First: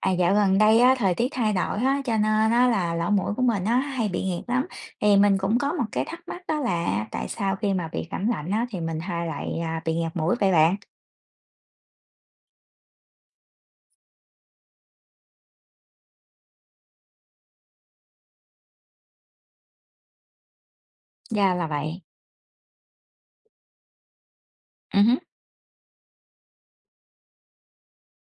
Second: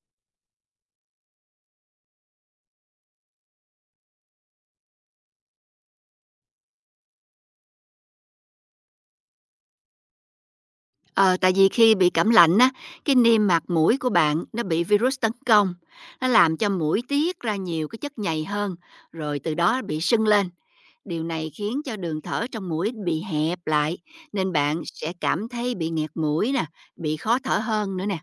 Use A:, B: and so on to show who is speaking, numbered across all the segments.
A: À, dạo gần đây á, thời tiết thay đổi á, cho nên á, là lỗ mũi của mình á, hay bị nghẹt lắm. Thì mình cũng có một cái thắc mắc đó là tại sao khi mà bị cảm lạnh á, thì mình hay lại à, bị nghẹt mũi vậy bạn?
B: Ờ, tại vì khi bị cảm lạnh á, cái niêm mạc mũi của bạn nó bị virus tấn công, nó làm cho mũi tiết ra nhiều cái chất nhầy hơn, rồi từ đó bị sưng lên. Điều này
A: Ra là
B: khiến cho
A: vậy.
B: đường thở trong mũi bị hẹp lại, nên bạn
A: Ừ
B: sẽ
A: hứ.
B: cảm thấy bị nghẹt mũi nè, bị khó thở hơn nữa nè.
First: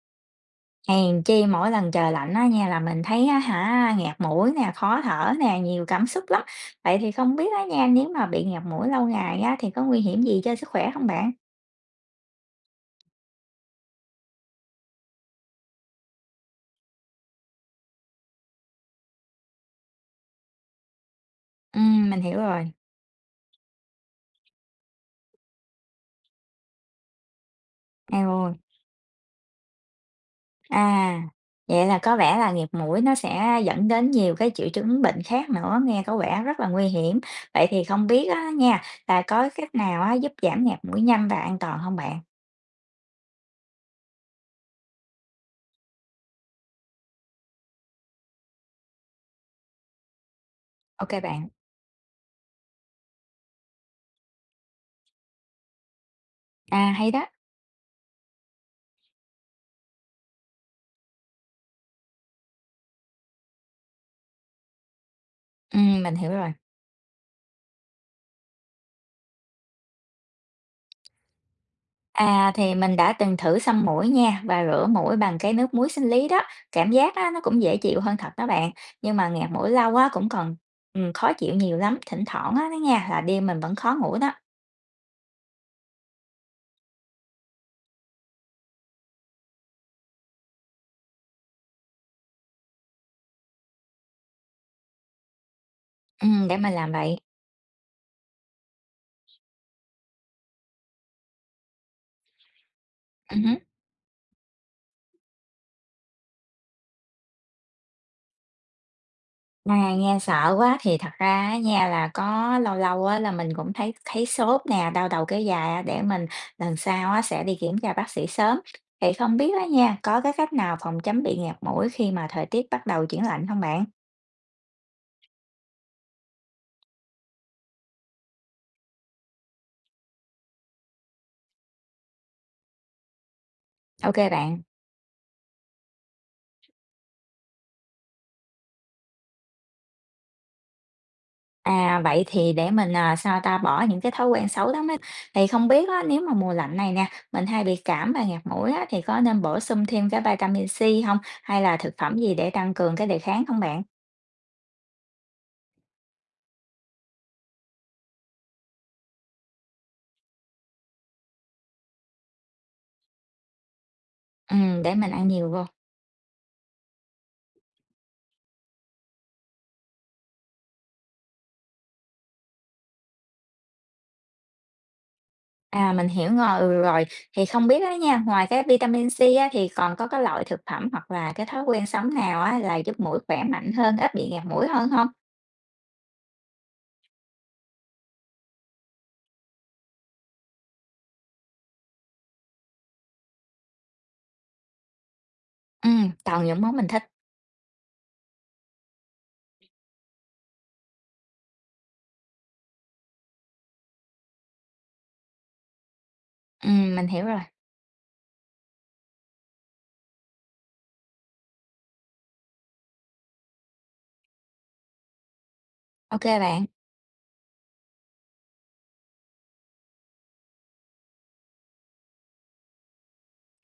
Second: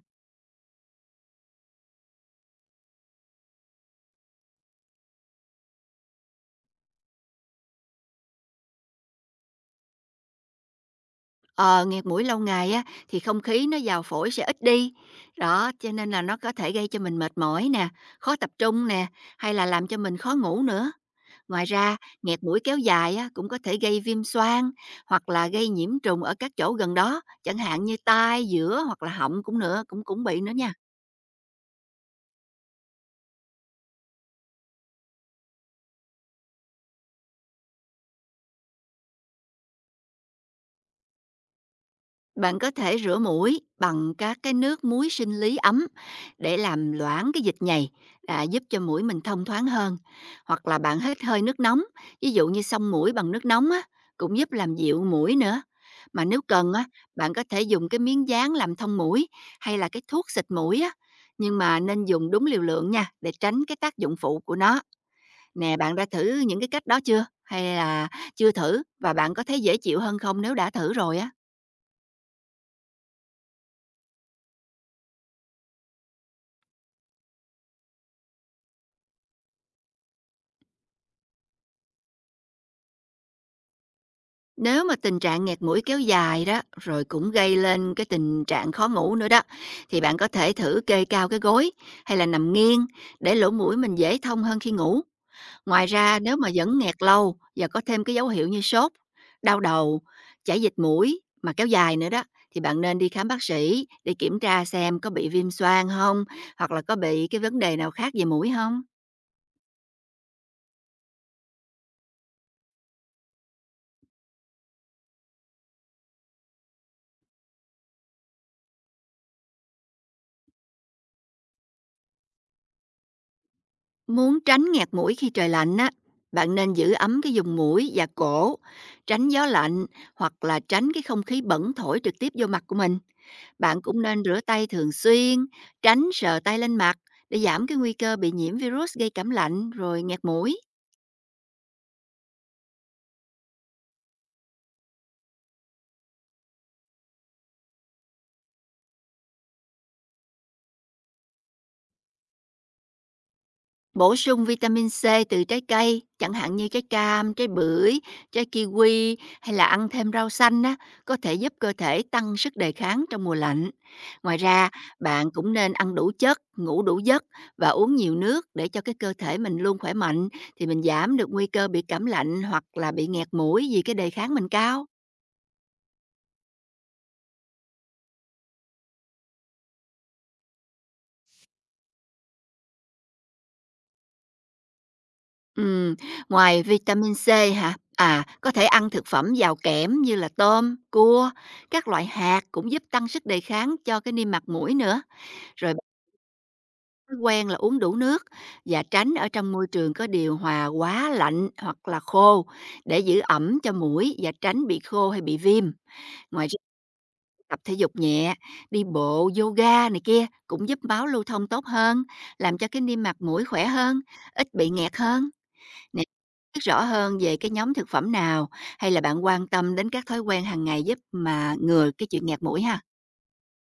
A: Hèn chi mỗi lần trời lạnh á, nha là mình thấy á, hả nghẹt mũi nè, khó thở nè, nhiều cảm xúc lắm. Vậy thì không biết á, nha nếu mà bị nghẹt mũi lâu ngày á, thì có nguy hiểm gì cho sức khỏe không bạn?
B: Ờ, nghẹt mũi lâu ngày á, thì không khí nó vào phổi sẽ ít đi. Đó, cho nên là nó có thể gây cho mình mệt mỏi nè, khó tập trung nè, hay là làm cho mình khó ngủ nữa. Ngoài
A: Ừ,
B: ra,
A: mình hiểu
B: nghẹt mũi
A: rồi.
B: kéo dài á, cũng có thể gây viêm xoang hoặc là gây nhiễm trùng ở các chỗ gần đó, chẳng hạn như
A: Eo
B: tai,
A: ôi.
B: giữa hoặc là họng cũng nữa cũng cũng bị nữa nha.
A: À, vậy là có vẻ là nghẹt mũi nó sẽ dẫn đến nhiều cái triệu chứng bệnh khác nữa, nghe có vẻ rất là nguy hiểm. Vậy thì không biết á nha, là có cách nào á giúp giảm nghẹt mũi nhanh và an toàn không bạn?
B: Bạn có thể rửa mũi bằng các cái nước muối sinh lý ấm để làm loãng cái dịch nhầy, giúp cho mũi mình thông thoáng hơn. Hoặc là bạn
A: OK
B: hít hơi
A: bạn.
B: nước nóng, ví dụ như xông mũi bằng nước nóng á, cũng giúp làm dịu mũi nữa. Mà nếu cần á,
A: À, hay đó,
B: bạn có thể dùng cái miếng dán làm thông mũi hay là cái thuốc xịt mũi á, nhưng mà nên dùng đúng liều lượng nha để tránh cái tác dụng phụ của nó. Nè, bạn đã
A: mình
B: thử
A: hiểu rồi.
B: những cái cách đó chưa? Hay là chưa thử và bạn có thấy dễ chịu hơn không nếu đã thử rồi á?
A: À, thì mình đã từng thử xăm mũi nha và rửa mũi bằng cái nước muối sinh lý đó, cảm giác á nó cũng dễ chịu hơn thật đó bạn, nhưng mà nghẹt mũi lâu á cũng còn, khó chịu nhiều lắm, thỉnh thoảng á đó nha, là đêm mình vẫn khó ngủ đó.
B: Nếu mà tình trạng nghẹt mũi kéo dài đó, rồi cũng gây lên cái tình trạng khó ngủ nữa đó, thì bạn có thể thử kê cao cái gối hay là nằm nghiêng để lỗ mũi mình dễ thông hơn khi ngủ. Ngoài ra nếu mà
A: Để mình
B: vẫn
A: làm
B: nghẹt
A: vậy.
B: lâu và có thêm cái dấu hiệu như sốt, đau đầu, chảy dịch mũi mà kéo dài nữa đó, thì bạn nên đi khám bác
A: Ừm.
B: sĩ để kiểm tra xem có bị viêm xoang không, hoặc là có bị cái vấn đề nào khác về mũi không.
A: À, nghe sợ quá! Thì thật ra á nha là có lâu lâu á là mình cũng thấy thấy sốt nè, đau đầu kéo dài á, để mình lần sau á sẽ đi kiểm tra bác sĩ sớm. Thì không biết á nha, có cái cách nào phòng chống bị nghẹt mũi khi mà thời tiết bắt đầu chuyển lạnh không bạn?
B: Muốn tránh nghẹt mũi khi trời lạnh á, bạn nên giữ ấm cái vùng mũi và cổ, tránh gió lạnh hoặc là tránh cái không khí bẩn thổi trực tiếp vô mặt của mình. Bạn cũng
A: OK
B: nên rửa
A: bạn.
B: tay thường xuyên, tránh sờ tay lên mặt để giảm cái nguy cơ bị nhiễm virus gây cảm lạnh rồi nghẹt mũi.
A: À, vậy thì để mình, à, sao ta, bỏ những cái thói quen xấu đó mới thì không biết á nếu mà mùa lạnh này nè, mình hay bị cảm và nghẹt mũi á, thì có nên bổ sung thêm cái vitamin C không? Hay là thực phẩm gì để tăng cường cái đề kháng không bạn?
B: Bổ sung vitamin C từ trái cây, chẳng hạn như trái cam, trái bưởi, trái kiwi hay là ăn thêm rau xanh á, có thể giúp cơ thể tăng sức đề kháng trong mùa lạnh. Ngoài ra,
A: Để mình ăn
B: bạn
A: nhiều
B: cũng
A: vô.
B: nên ăn đủ chất, ngủ đủ giấc và uống nhiều nước để cho cái cơ thể mình luôn khỏe mạnh thì mình giảm được nguy cơ bị cảm lạnh hoặc là bị nghẹt mũi vì cái đề kháng mình cao.
A: À, mình hiểu ngồi ừ, rồi. Thì không biết á nha, ngoài cái vitamin C á, thì còn có cái loại thực phẩm hoặc là cái thói quen sống nào á, là giúp mũi khỏe mạnh hơn, ít bị nghẹt mũi hơn không?
B: Ừm, ngoài vitamin C hả? Có thể ăn thực phẩm giàu kẽm như là tôm, cua, các loại hạt cũng giúp tăng sức đề kháng cho cái niêm mạc mũi nữa. Rồi bạn
A: Toàn những món mình thích.
B: thói quen là uống đủ nước và tránh ở trong môi trường có điều hòa quá lạnh hoặc là khô để giữ ẩm cho mũi và tránh bị khô hay bị viêm. Ngoài ra
A: Mình hiểu rồi.
B: tập thể dục nhẹ, đi bộ, yoga này kia cũng giúp máu lưu thông tốt hơn, làm cho cái niêm mạc mũi khỏe hơn, ít bị nghẹt hơn. Nè,
A: OK
B: biết
A: bạn.
B: rõ hơn về cái nhóm thực phẩm nào hay là bạn quan tâm đến các thói quen hàng ngày giúp mà ngừa cái chuyện nghẹt mũi ha?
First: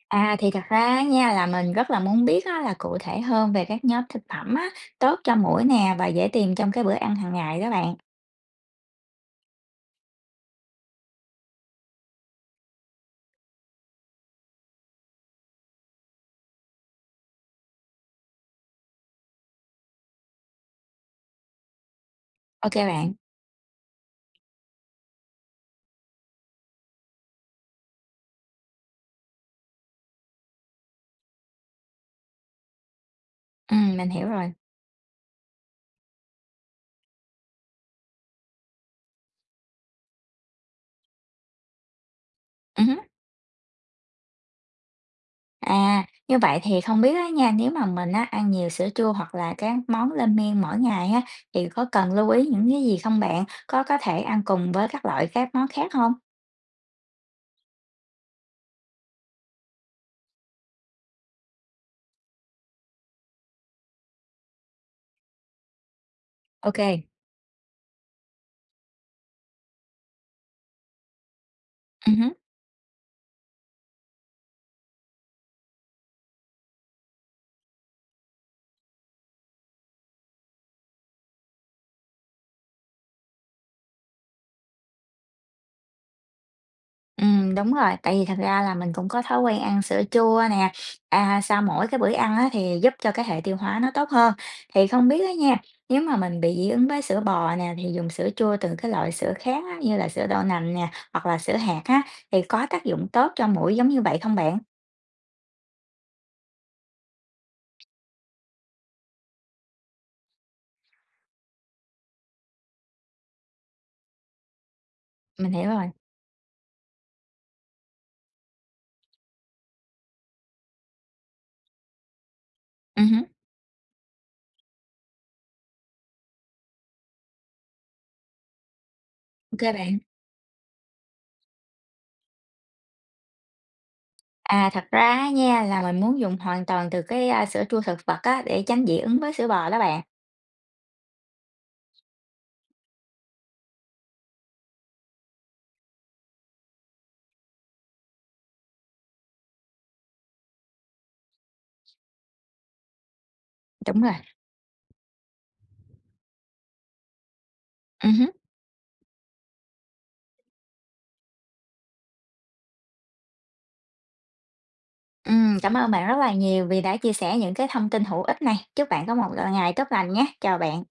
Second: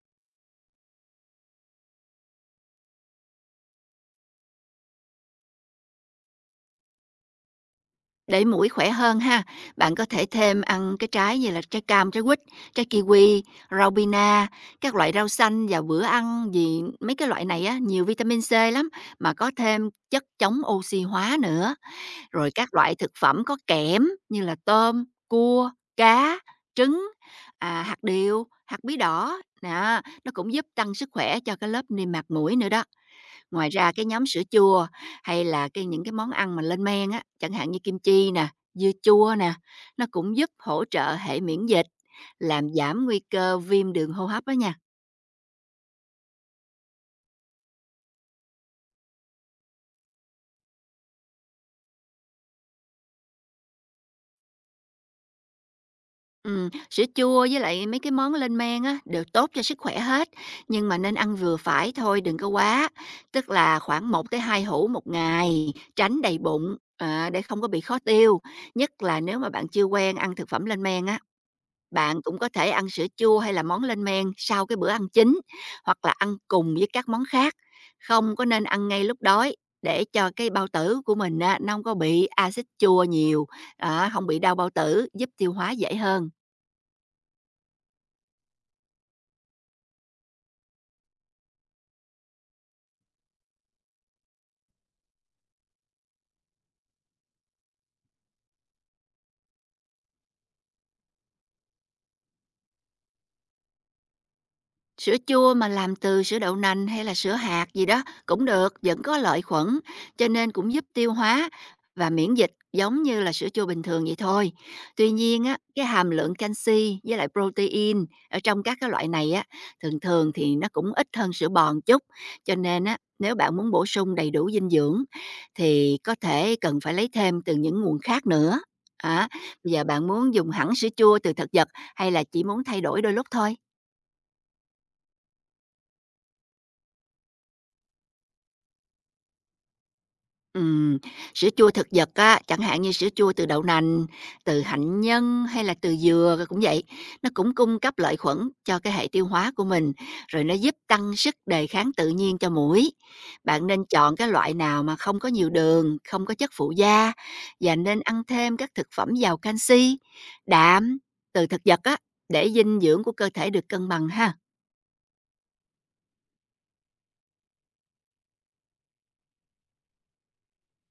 A: À, thì thật ra á nha, là mình rất là muốn biết á, là cụ thể hơn về các nhóm thực phẩm á, tốt cho mũi nè và dễ tìm trong cái bữa ăn hàng ngày đó bạn.
B: Để mũi khỏe hơn ha, bạn có thể thêm ăn cái trái như là trái cam, trái quýt, trái kiwi, rau bina, các loại rau xanh vào bữa ăn vì mấy cái loại này á nhiều vitamin C lắm mà có thêm chất chống oxy hóa nữa. Rồi các
A: OK
B: loại thực
A: bạn.
B: phẩm có kẽm như là tôm, cua, cá, trứng, hạt điều, hạt bí đỏ. Đó, nó cũng giúp tăng sức khỏe cho cái lớp niêm mạc mũi nữa đó. Ngoài ra cái
A: Mình
B: nhóm
A: hiểu
B: sữa
A: rồi.
B: chua hay là cái những cái món ăn mà lên men á, chẳng hạn như kim chi nè, dưa chua nè, nó cũng giúp hỗ trợ hệ miễn dịch, làm
A: Ừm.
B: giảm nguy cơ viêm đường hô hấp đó nha.
A: À, như vậy thì không biết á nha, nếu mà mình á, ăn nhiều sữa chua hoặc là các món lên men mỗi ngày á, thì có cần lưu ý những cái gì không bạn? Có thể ăn cùng với các loại các món khác không?
B: Sữa chua với lại mấy cái món lên men á, đều tốt cho sức khỏe hết, nhưng mà nên ăn vừa phải thôi, đừng có quá. Tức là khoảng một tới hai hũ một ngày, tránh đầy bụng,
A: OK.
B: để không có bị khó tiêu. Nhất là nếu mà bạn chưa quen ăn thực phẩm lên men á,
A: Ừ,
B: bạn cũng có thể ăn sữa chua hay là món lên men sau cái bữa ăn chính, hoặc là ăn cùng với các món khác. Không có nên ăn ngay lúc đói để cho cái bao tử của mình á, nó hông có bị axit chua nhiều, đó, hông bị đau bao tử, giúp tiêu hóa dễ hơn.
A: ừ, đúng rồi, tại vì thật ra là mình cũng có thói quen ăn sữa chua nè. À, sau mỗi cái bữa ăn á, thì giúp cho cái hệ tiêu hóa nó tốt hơn. Thì không biết đó nha, nếu mà mình bị dị ứng với sữa bò nè, thì dùng sữa chua từ cái loại sữa khác á, như là sữa đậu nành nè, hoặc là sữa hạt á, thì có tác dụng tốt cho mũi giống như vậy không bạn?
B: Sữa chua mà làm từ sữa đậu nành hay là sữa hạt gì đó cũng được, vẫn có lợi khuẩn, cho nên cũng giúp tiêu hóa và miễn dịch giống như là sữa chua bình thường vậy thôi. Tuy nhiên
A: Mình
B: á,
A: hiểu
B: cái
A: rồi.
B: hàm lượng canxi với lại protein ở trong các cái loại này á, thường thường thì nó cũng ít hơn sữa bòn chút. Cho nên á,
A: Hứm,
B: nếu bạn muốn bổ sung đầy đủ dinh dưỡng thì có thể cần phải lấy thêm từ những nguồn khác nữa. À,
A: ô
B: Bây giờ
A: bạn.
B: bạn muốn dùng hẳn sữa chua từ thực vật hay là chỉ muốn thay đổi đôi lúc thôi?
A: À, thật ra á nha, là mình muốn dùng hoàn toàn từ cái, sữa chua thực vật á, để tránh dị ứng với sữa bò đó bạn.
B: Ừm, sữa chua thực vật á, chẳng hạn như sữa chua từ đậu nành, từ hạnh nhân hay là từ dừa rồi cũng vậy, nó cũng cung cấp lợi khuẩn cho cái hệ tiêu hóa của mình, rồi nó giúp tăng sức đề kháng tự nhiên cho mũi. Bạn nên
A: Đúng rồi.
B: chọn cái loại nào mà không có nhiều đường, không có chất phụ gia và nên ăn
A: Hứm,
B: thêm các thực phẩm giàu canxi, đạm từ thực vật á để dinh dưỡng của cơ thể được cân bằng ha.
A: cảm ơn bạn rất là nhiều vì đã chia sẻ những cái thông tin hữu ích này. Chúc bạn có một, ngày tốt lành nhé. Chào bạn.